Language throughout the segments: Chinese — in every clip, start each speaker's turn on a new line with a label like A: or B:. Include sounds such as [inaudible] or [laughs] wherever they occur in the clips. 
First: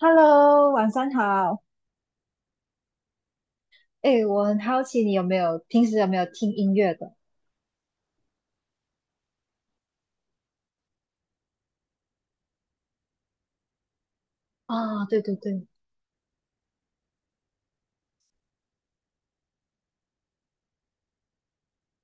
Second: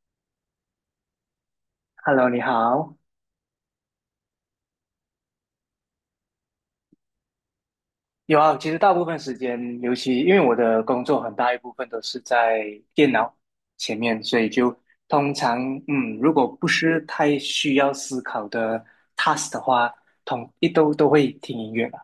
A: Hello，晚上好。
B: Hello，你好。
A: 哎，我很好奇你有没有平时有没有听音乐的？
B: 有啊，其实大部分时间，尤其因为我的工作很大一部分都是在电脑前面，所以就
A: 啊、对
B: 通
A: 对
B: 常，
A: 对，
B: 如果不是太需要思考的 task 的话，统一都会听音乐吧。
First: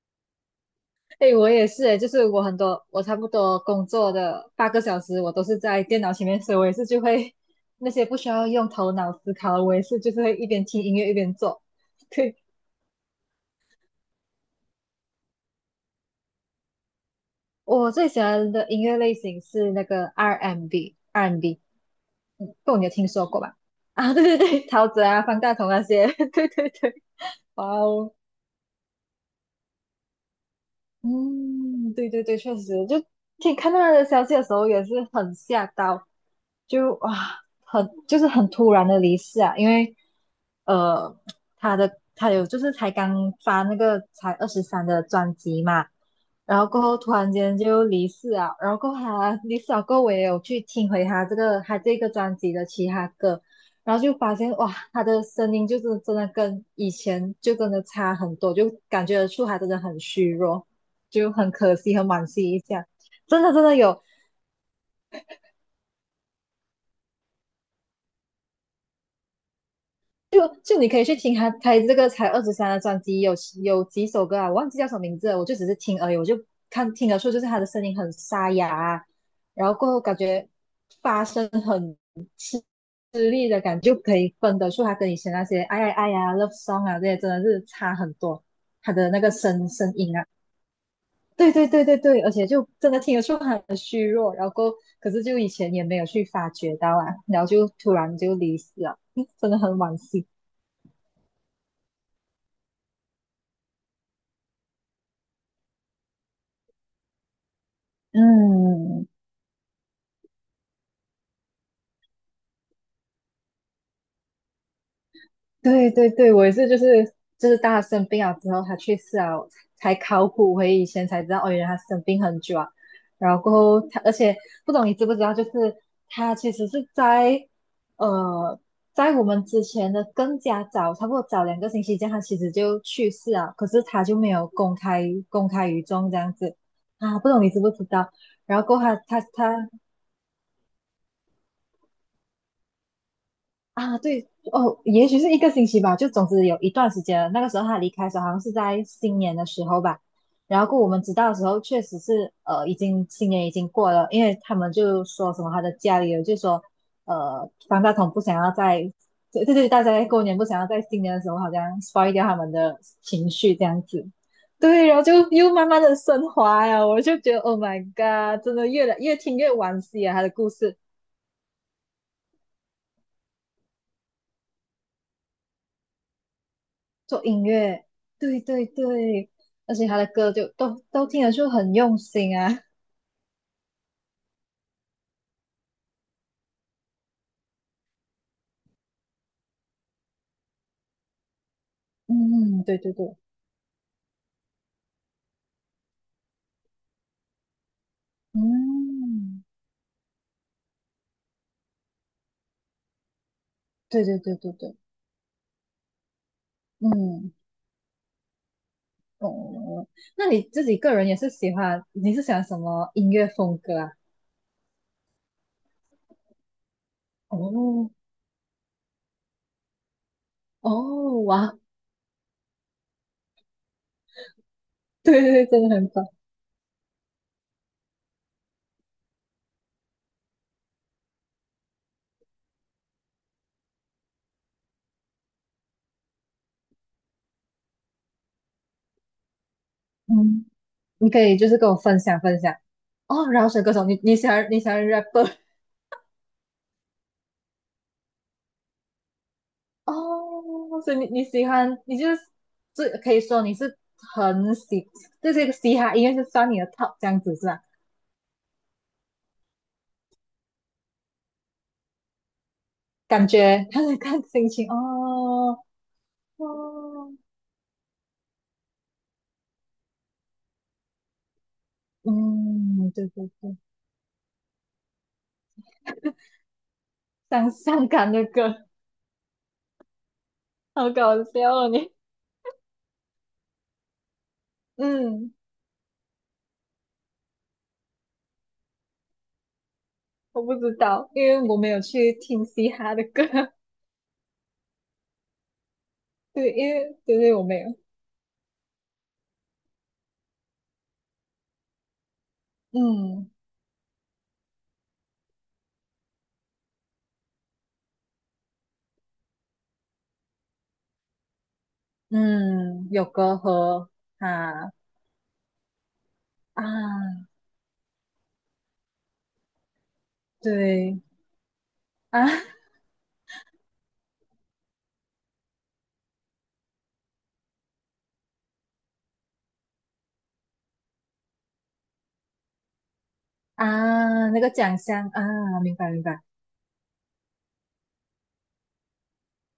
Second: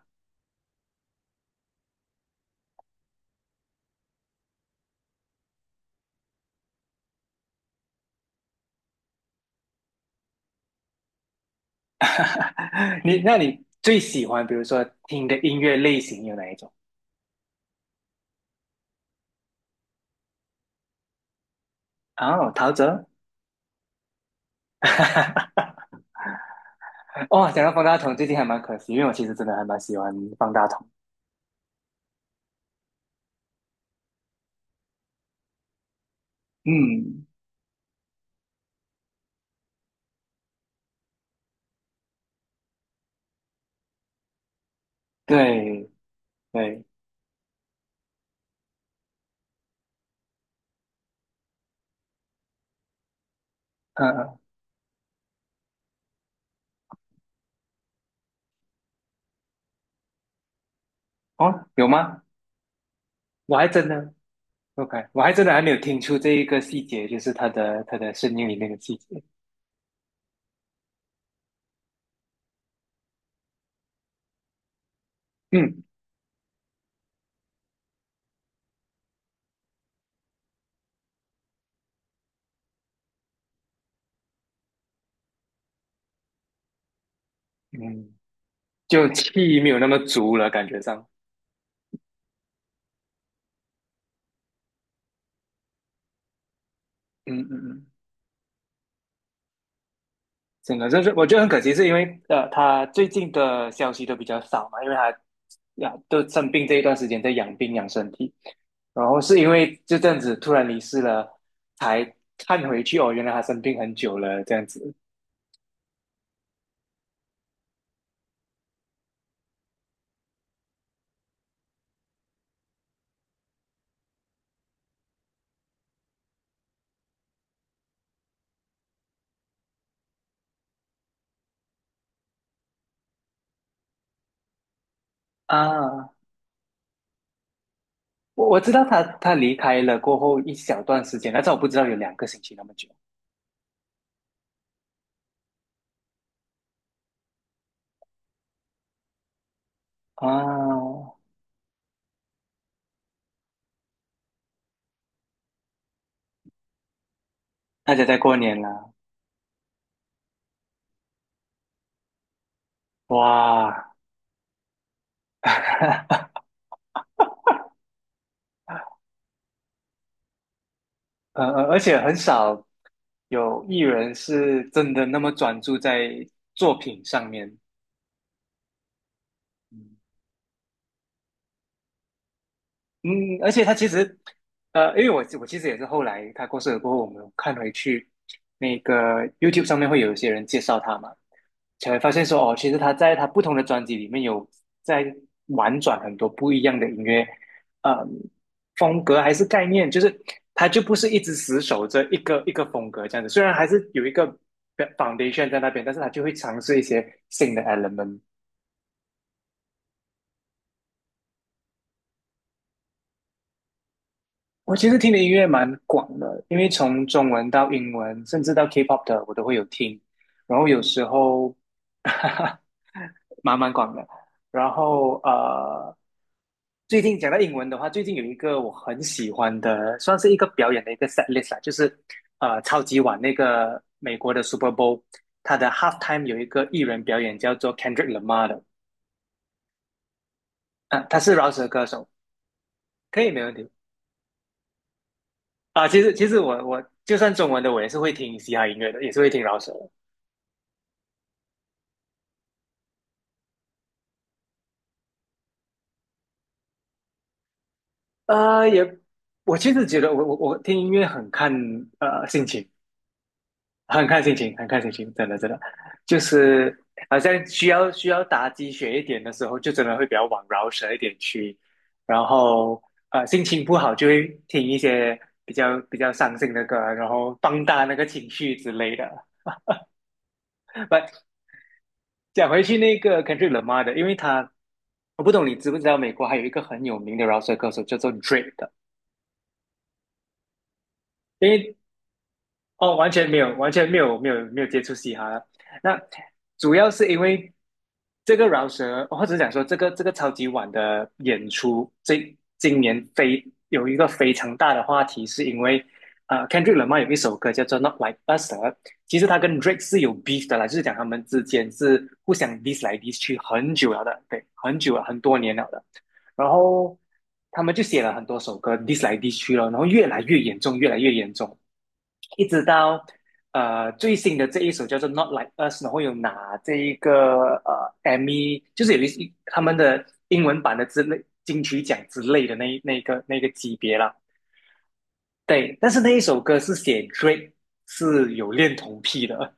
A: 哎，我也是，哎，就是我很多，我差不多工作的8个小时，我都是在电脑前面，所以我也是就会那些不需要用头脑思考的，我也是就是会一边听音乐一边做。[laughs] 对，
B: [laughs] 你，那你最喜欢，比如说听的音乐类型有哪一种？
A: 我最喜欢的音乐类型是那个 R&B，R&B，
B: 哦，陶
A: 不，你有
B: 喆。
A: 听说过吧？啊，对对对，陶喆啊，方大同那
B: [laughs]
A: 些，[laughs] 对对对。
B: 哦，讲
A: 哇
B: 到方大
A: 哦，
B: 同，最近还蛮可惜，因为我其实真的还蛮喜欢方大同。
A: 嗯，对对对，确实，就听看到他的消息的时候也是很吓到，就啊，
B: 嗯，
A: 很就是很突然的离世啊，因为呃，他有就是才刚发那个才二十三的专辑嘛，
B: 对
A: 然后过
B: 对，
A: 后突然间就离世啊，然后过后他离世了过后，我也有去听回他这个他这个专辑的其他歌，然后
B: 嗯
A: 就发
B: 嗯
A: 现哇，他的声音就是真的跟以前就真的差很多，就感觉得出他真的很虚弱，就很
B: 哦，
A: 可
B: 有
A: 惜，很
B: 吗？
A: 惋惜一下。真的
B: 我
A: 真
B: 还
A: 的
B: 真
A: 有，
B: 的，OK,我还真的还没有听出这一个细节，就是他的声音里面的细节。
A: 就你可以去听他这个才二十三的专辑，有几首歌啊，我忘记叫什么名字了，我就只是
B: 嗯
A: 听而已，我就看听得出就是他的声音很沙哑啊然后过后感觉发声很吃力的感觉，就可以分得出他跟以前那些哎呀哎呀 love song 啊这些真的是差很
B: 嗯，
A: 多，他
B: 就
A: 的那个
B: 气
A: 声
B: 没有那
A: 声
B: 么
A: 音啊，
B: 足了，感觉上。
A: 对对对对对，而且就真的听得出他很虚弱，然后过后可是就以前也没有去发觉到啊，
B: 嗯
A: 然后
B: 嗯
A: 就
B: 嗯，
A: 突然就离世了，[laughs] 真的很惋惜，
B: 真的，就是我觉得很可惜，是因为他最近的消息都比较少嘛，因为他呀都生病这一段时间在养病养身体，然
A: 嗯。
B: 后是因为就这样子突然离世了，才看回去哦，原来他生病很久了，这样子
A: 对对对，我也是，就是就是大他生病了之后，他去世啊，才考古回以前才知道，哦，原来他生病很久啊。然后过后他，而且不懂你知不知道，就是他其实是在呃，在我们之前的更加早，差不多早2个星期这样，他其实就去世了，可是他就没有公开于
B: 啊。
A: 众这样子啊，不懂你知不知道？
B: 我
A: 然后
B: 知
A: 过
B: 道
A: 后他
B: 他
A: 他
B: 他离
A: 他
B: 开了过后一小段时间，但是我不知道有两个星期那么久
A: 啊，对哦，也许是一个星期吧，就总之有一段时间了。那个时候他离开的时候，好像是在新年的时候吧。然后过我
B: 啊。
A: 们知道的时候，确实是已经新年已经过了，因为他们就说什么他的家里人就说，方大
B: 大家
A: 同
B: 在
A: 不
B: 过
A: 想要
B: 年
A: 在，
B: 了，
A: 对对对，大家在过年不想要在新年的时候好像 spoil 掉他们的情绪这样
B: 哇，
A: 子。对，然后就又慢慢的升
B: [laughs]
A: 华呀，我就觉得 Oh my God,真的越来越听越惋惜啊，他的故事。
B: 而且很少有艺人是真的那么专注在作品
A: 做
B: 上
A: 音
B: 面。
A: 乐，对对对，而且
B: 嗯，
A: 他的歌就都听得出很用心啊。
B: 嗯而且他其实，因为我其实也是后来他过世了过后，我们有看回去那个 YouTube 上面会有一些人介绍他嘛，才会发
A: 嗯，
B: 现说，哦，
A: 嗯嗯
B: 其实
A: 对对
B: 他在
A: 对，
B: 他不同的专辑里面有在玩转很多不一样的音乐，嗯，风格还
A: 嗯，
B: 是概念，就是他就不是一直死守着一个风格这样子。虽然还是
A: 对
B: 有一
A: 对
B: 个
A: 对对对，
B: foundation 在那边，但是他就会尝试一些
A: 嗯，
B: 新的 element。
A: 哦，哦哦那你自己个人也是喜欢，你是喜欢什么音乐风格啊？
B: 我其实听的音乐蛮广的，因为从中文到
A: 哦
B: 英文，甚至到 K-pop 的我都会有听，然后有时
A: 哦，
B: 候
A: 哇，
B: [laughs] 蛮广的，然
A: [laughs]
B: 后
A: 对对对，真的很
B: 呃。
A: 棒。
B: 最近讲到英文的话，最近有一个我很喜欢的，算是一个表演的一个 set list 啦，就是超级碗那个美国的 Super Bowl,它的 halftime 有一个艺人表演叫做 Kendrick Lamar 的，
A: 嗯，
B: 啊，
A: 你
B: 他
A: 可
B: 是
A: 以就
B: 饶
A: 是
B: 舌
A: 跟我
B: 歌
A: 分
B: 手，
A: 享分享。
B: 可
A: 哦，
B: 以没
A: 饶
B: 问
A: 舌
B: 题
A: 歌手，你你喜欢你喜欢 rapper？
B: 啊。其实我就算中文的，我也是会听嘻哈音乐的，也是会听饶舌的。
A: 哦，所以你你喜欢，你就是最可以说你是很喜，这是嘻哈音乐是算你的 top 这样子是吧？
B: 呃，也我其实觉得我听音乐很看心情，
A: 感觉看
B: 很
A: 看
B: 看心
A: 心
B: 情，很
A: 情
B: 看心情，真的真的，
A: 哦
B: 就是
A: 哦，
B: 好像需要打鸡血一点的时候，就真的会比较往饶舌一点去，然后
A: 嗯，对对
B: 心
A: 对，
B: 情不好就会听一些比较伤心的歌，然后
A: 伤
B: 放大
A: 伤
B: 那个
A: 感的
B: 情绪
A: 歌，
B: 之类的。
A: 好
B: 不，
A: 搞笑哦你，
B: 讲回去那个 Kendrick Lamar 的，因为他我不
A: 嗯，
B: 懂你知不知道美国还有一个很有名的饶舌歌手叫做 Drake 的，
A: 我不知道，因为
B: 因
A: 我没
B: 为
A: 有去听嘻哈
B: 哦，
A: 的
B: 完
A: 歌，
B: 全没有，
A: [laughs]
B: 完全没有，没有，没有接触嘻哈了。那
A: 对，因
B: 主要
A: 为
B: 是
A: 对
B: 因
A: 对我
B: 为
A: 没有，
B: 这个饶舌，或者讲说这个超级碗的演出，这今年
A: 嗯
B: 非有一个非常大的话题，是因为Kendrick Lamar 有一首歌叫做《Not Like Us》,其实他跟 Drake 是有 beef 的啦，就是讲他们之间是互相 diss
A: 嗯，
B: 来
A: 有
B: diss
A: 隔
B: 去很
A: 阂
B: 久了的，对，
A: 啊
B: 很久了，很多年了的。然
A: 啊，
B: 后他们就写了很多首歌 diss 来 diss 去了，然后越来越严重，越来
A: 对
B: 越严重。
A: 啊。
B: 一直到最新的这一首叫做《Not Like Us》,然后有拿这一个就是他们的英文版的之类金曲奖之类的那那个级别啦。
A: 啊，那个奖项啊，明
B: 对，但
A: 白
B: 是
A: 明
B: 那一
A: 白。
B: 首歌是写 Drake 是有恋童癖的，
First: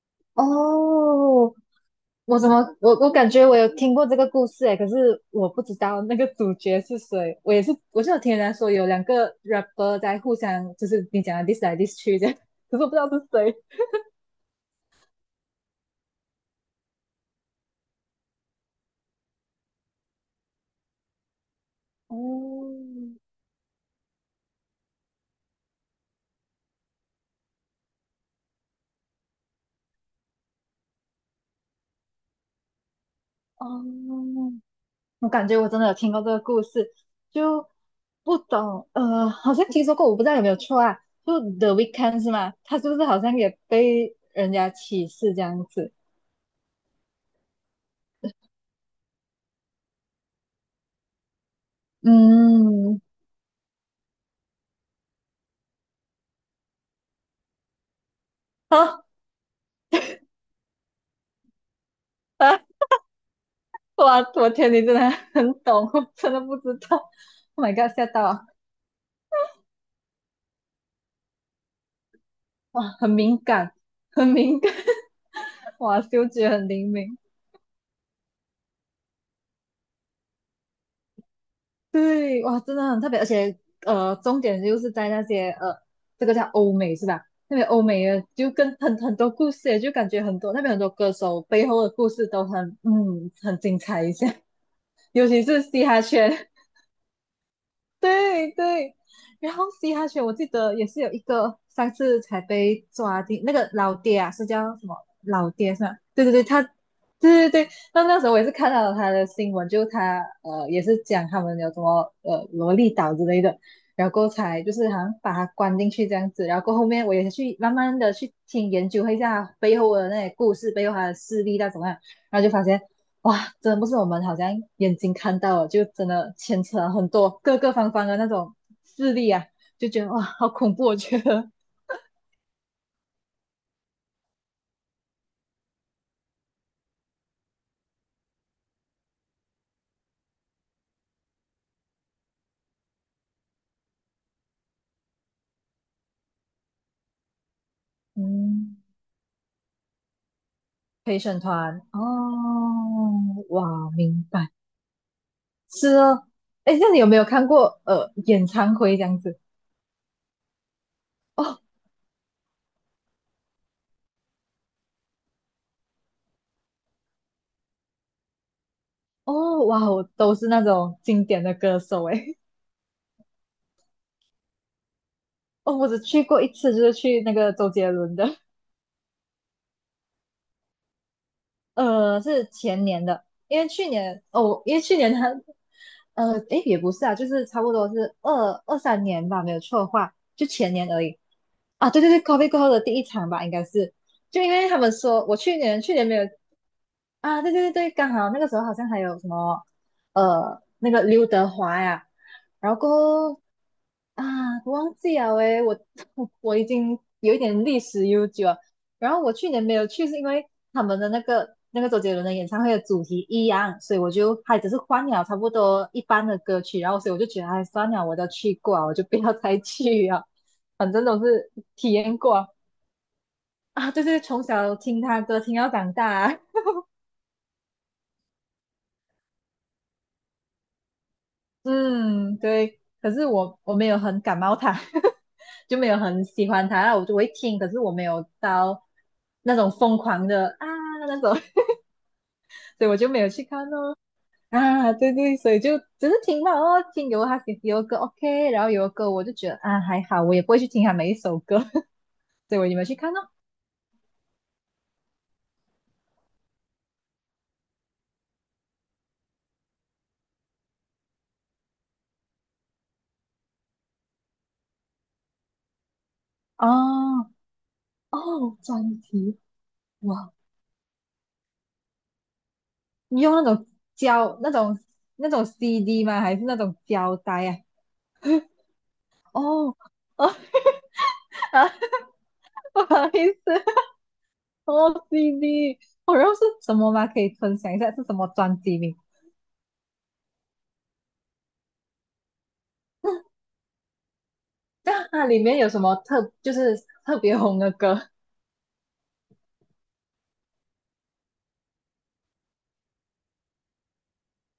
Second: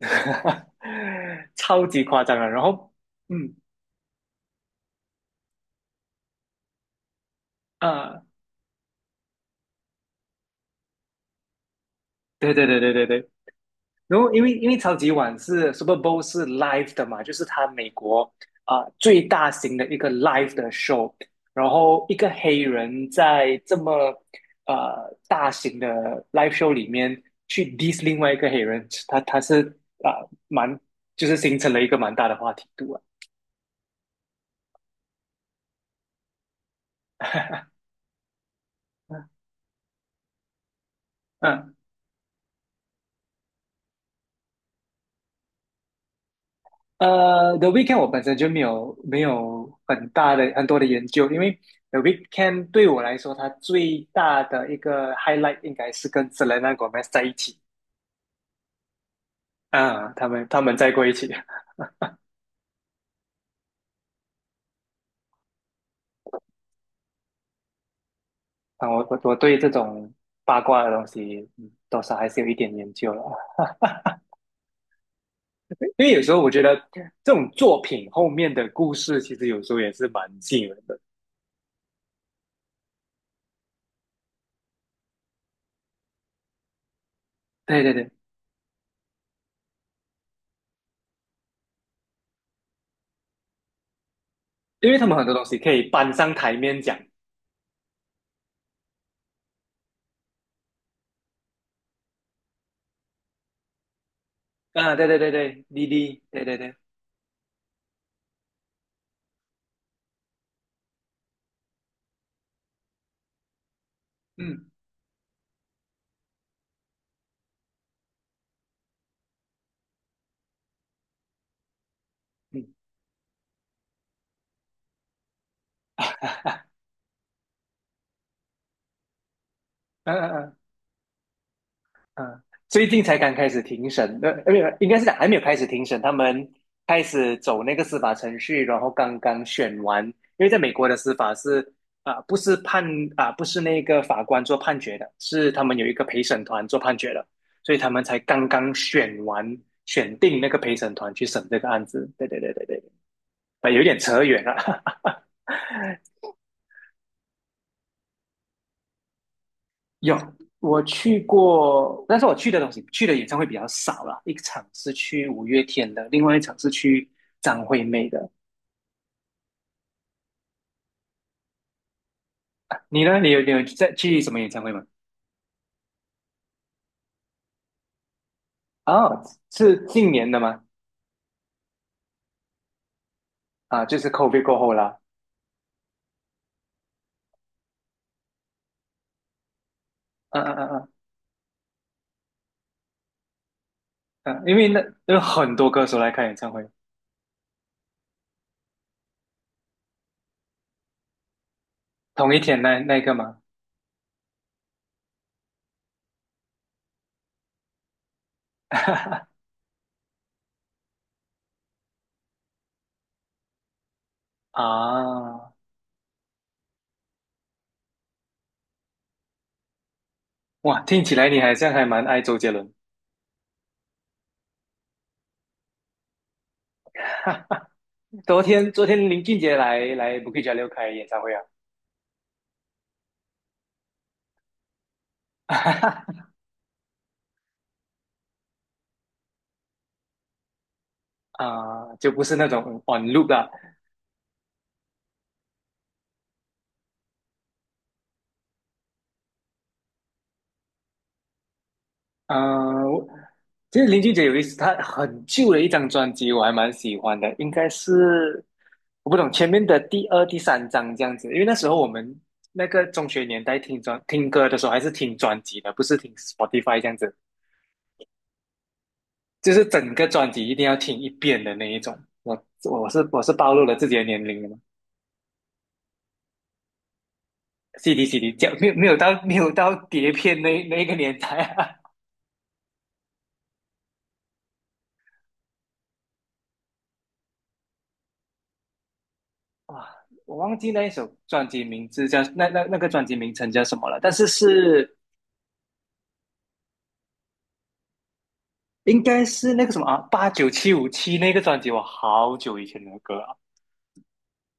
B: [laughs]
A: 哦，
B: 超级夸张
A: 我
B: 啊！
A: 怎么
B: 然后
A: 我感觉
B: 嗯
A: 我有听过这个故事诶，可是我不知道那个主角是谁。我也是，我是
B: 啊、
A: 有
B: 呃
A: 听人家说有两个 rapper 在互相，就是你讲的 diss 来 diss 去这样，
B: 对对
A: 可
B: 对
A: 是我不
B: 对
A: 知
B: 对
A: 道是
B: 对，
A: 谁。
B: 然后因为因为超级碗是 Super Bowl 是 live 的嘛，就是它美国最大型的一个 live 的 show,然后一个黑
A: 哦
B: 人在这么呃大型的 live show 里面去 diss 另外一个黑人，他是蛮就是形成了一个蛮大的话题度啊，
A: 哦，我感觉我真的有听过这个故事，就不懂好像听说过，我不知道有没有错啊。就
B: 嗯。
A: The Weeknd e 是吗？他是不是好像也被人家歧视这样子？
B: The Weeknd e 我本身就没有很多的研究，因为 The Weeknd e 对
A: 嗯，
B: 我来说，它最大的一个 highlight 应该是跟 Selena Gomez 在一起
A: [laughs] 啊
B: 啊，他们在过一起啊，
A: 啊，哇，我天，你真的很懂，[laughs] 我真的不知道。Oh my god,吓到啊！
B: 我对这种八卦的东西嗯多少还是有一点
A: 哇，
B: 研
A: 很
B: 究了，
A: 敏感，很敏感，[laughs]
B: [laughs]
A: 哇，
B: 因为有
A: 嗅
B: 时候
A: 觉
B: 我觉
A: 很
B: 得
A: 灵敏。
B: 这种作品后面的故事，其实有时候也是蛮吸引人的。
A: 对，哇，真的很特别，而且重点就是在那些这个叫欧美是吧？那边欧
B: 对对
A: 美
B: 对，
A: 的就跟很多故事，就感觉很多那边很多歌手背后的故事都很嗯很精彩一些，
B: 因为他
A: [laughs]
B: 们很
A: 尤
B: 多
A: 其
B: 东西
A: 是
B: 可以
A: 嘻哈
B: 搬上
A: 圈，
B: 台面讲
A: 对对，然后嘻哈圈我记得也是有一个上次才被抓进那个老爹啊，是叫什
B: 啊，
A: 么
B: 对对对
A: 老
B: 对，
A: 爹是
B: 滴
A: 吧？
B: 滴，
A: 对对
B: 对
A: 对，
B: 对
A: 他对
B: 对，
A: 对对，那时候我也是看到他的新闻，就他也是讲他们有什么萝莉岛之类的，然后过后才
B: 嗯。
A: 就是好像把他关进去这样子，然后过后后面我也去慢慢的去听研究一下他背后的那些故事，背后他的事例到怎么样，然后就发
B: 嗯
A: 现哇，真的不是我们好像眼睛看到了，就真的牵扯了很多各个方方的那种势力啊，就觉得
B: 嗯
A: 哇，
B: 嗯
A: 好
B: 嗯
A: 恐怖！我觉得，
B: 嗯，最近才刚开始庭审的，没有，应该是讲还没有开始庭审，他们开始走那个司法程序，然后刚刚选完，因为在美国的司法是啊、不是判不是那个法官做判决的，是他们有一个陪审团做判决的，所以他们才刚刚
A: 嗯，
B: 选完，选定那个陪审团
A: 陪
B: 去
A: 审
B: 审这个
A: 团
B: 案子。对对对对
A: 哦，
B: 对，啊有
A: 哇，
B: 点扯
A: 明
B: 远
A: 白，
B: 了。[laughs]
A: 是哦。哎，那你有没有看过演唱会这样子？
B: 有，我去
A: 哦
B: 过，但是我去的去的演唱会比较少啦。一场是去五月天的，另外一场是去张惠妹的。
A: 哦，哇，我都是那种经典的歌手哎。[laughs]
B: 你呢？你有在去什么演唱会吗？
A: 哦，我只去过一次，就是去那个周杰伦的。
B: 哦，是近年的吗？
A: 是前年的，因为
B: 啊，
A: 去
B: 就是
A: 年
B: COVID 过
A: 哦，
B: 后
A: 因为去
B: 啦。
A: 年他，也不是啊，就是差不多是二二三年吧，没有错的话，
B: 嗯
A: 就
B: 嗯嗯
A: 前
B: 嗯
A: 年而已。啊，对对对，COVID f 过后的第一场吧，应该是，就
B: 嗯，
A: 因
B: 因为
A: 为他
B: 那
A: 们
B: 有
A: 说我
B: 很
A: 去
B: 多
A: 年
B: 歌
A: 去
B: 手
A: 年
B: 来
A: 没
B: 开
A: 有
B: 演唱会，
A: 啊，对对对对，刚好那个时候好像还有什么，那个刘德华呀，
B: 同一天
A: 然
B: 那
A: 后过
B: 那个吗？
A: 后啊，忘记了诶，我 [laughs] 我已经有一点历史悠久，然后
B: [laughs]
A: 我去年没有去，是因为他们的那个周杰伦的演唱会的主题一样，所以我就还只是换了差不
B: 啊，
A: 多一般的歌曲，然后所以我就觉得，哎，算了，我都去过了我就不要再去了，
B: 哇，
A: 反
B: 听
A: 正
B: 起
A: 都
B: 来你
A: 是
B: 好像还
A: 体
B: 蛮
A: 验
B: 爱周
A: 过
B: 杰伦。[laughs]
A: 啊，就是从小听他歌听到长大，
B: 昨天林俊杰来 Bukit Jalil 开演唱会啊。
A: [laughs] 嗯，对，可是我没有很感冒他，[laughs] 就没有
B: [laughs]
A: 很喜欢他，然后我就会听，可是我没有到那种疯狂的啊那种，[laughs]
B: 啊、就不是那种
A: 所以我
B: on
A: 就
B: l
A: 没
B: o
A: 有去
B: 啦。
A: 看哦。[laughs] 啊，对对，所以就只是听到哦，听有他有歌 OK,然后有歌我就觉得啊还好，我也不会去听他每一首歌，[laughs] 所以我也没有
B: 嗯、
A: 去
B: 我
A: 看哦。
B: 其实林俊杰有意思，他很旧的一张专辑，我还蛮喜欢的，应该是我不懂前面的第二、第三张这样子，因为那时候我们那个中学年代听听歌的时候，还是听专辑的，不是听
A: 哦
B: Spotify 这样子，
A: 哦，专辑
B: 就是整个专
A: 哇，
B: 辑一定要听一遍的那一种。我我是
A: 你
B: 我是
A: 用那
B: 暴露
A: 种
B: 了自己的年
A: 胶
B: 龄了
A: 那
B: 嘛
A: 种那种 CD 吗？还是那种胶带啊？
B: ？CD CD 讲没有到
A: 哦
B: 碟
A: 哦
B: 片那
A: [laughs]
B: 一个年代
A: 啊，
B: 啊。
A: 不好意思，哦 CD,哦然后是什么吗？可以分享一下是什么专辑名？
B: 哇，我忘记那一首专辑名字叫那专辑名称叫什么了，但是
A: [laughs]
B: 是
A: 那它里面有什么特就是特别红的歌？
B: 应该是那个什么啊，八九七五七那个专辑，我好久以前的歌啊，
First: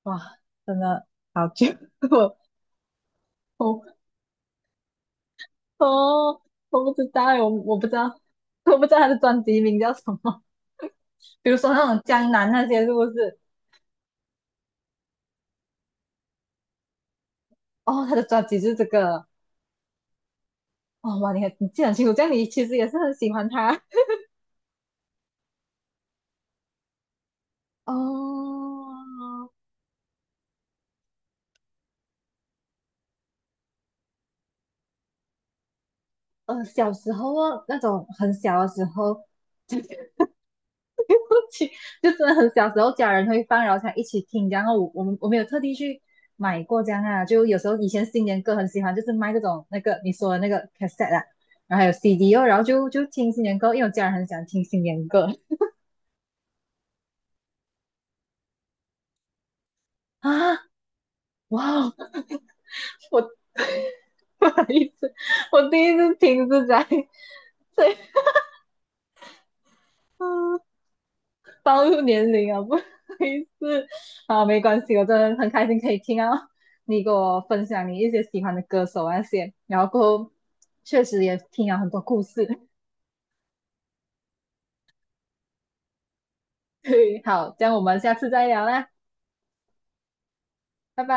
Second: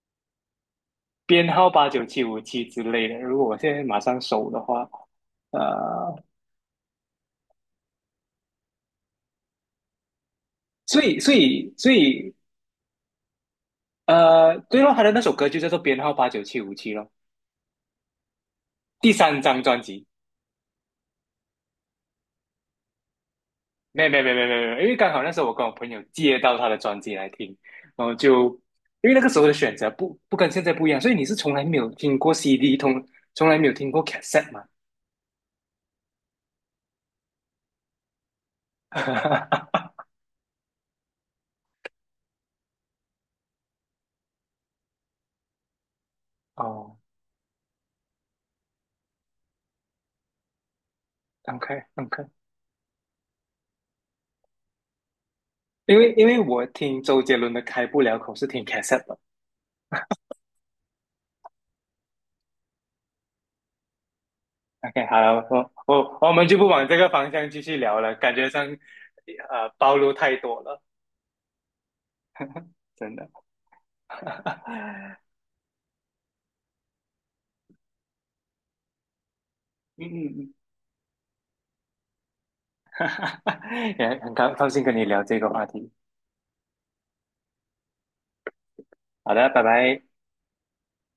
A: 哇，真的好
B: 编
A: 久，
B: 号八九
A: [laughs]
B: 七
A: 我
B: 五七之类的。如果我现
A: 我
B: 在马上搜的话，呃，
A: 哦，我不知道欸，我不知道，我不知道他的专辑名叫什么。
B: 所以所
A: [laughs] 比如
B: 以
A: 说那
B: 所
A: 种江
B: 以
A: 南那些是不是？
B: 呃，对咯，他的那首歌就叫做编号八九七五七咯，
A: 哦，他的专辑就是这
B: 第
A: 个。
B: 三张专辑。
A: 哦，哇，你很你记得很清楚，这样你其实也是很喜欢他。
B: 没有因为刚好那时候我跟我朋友借到他的专辑来听，
A: [laughs] 哦，
B: 然后就因为那个时候的选择不不跟现在不一样，所以你是从来没有听过 CD,从来没有听过 cassette 吗？
A: 小时候哦那种很小的时候，
B: [laughs]
A: 去，[laughs] 就真的很小时候家人会放，然后才一起听。然后我没有特地去买过这
B: 哦
A: 样啊，就有时候以前新年歌很喜欢，就是卖这种那个你说的那个 cassette 啊，然后
B: ，OK
A: 还有
B: OK,
A: CD 哦，然后就听新年歌，因为我家人很喜欢听新年歌
B: 因为我听周杰伦的《开不了口》是听 cassette 的。
A: 啊。哇哦，[laughs] 我不好意
B: OK,
A: 思，
B: 好了，
A: 我
B: 我
A: 第一次
B: 我我们
A: 听
B: 就
A: 是
B: 不
A: 在
B: 往这个方向继续
A: 对。
B: 聊了，感觉上呃暴露太多
A: 嗯
B: 了，
A: 暴露年龄啊，[laughs] 不好
B: 真的。
A: 意思。
B: [laughs]
A: 啊，没关系，我真的很开心可以听到你给我分享你一些喜欢的歌手啊那些，然后
B: 嗯
A: 过
B: 嗯
A: 后
B: 嗯，
A: 确实也听了很多故事。[laughs]
B: [laughs] 也很高高兴跟你聊这个话题。
A: 对，好，这样我们下次再聊啦，
B: 好的，拜拜。
A: 拜拜。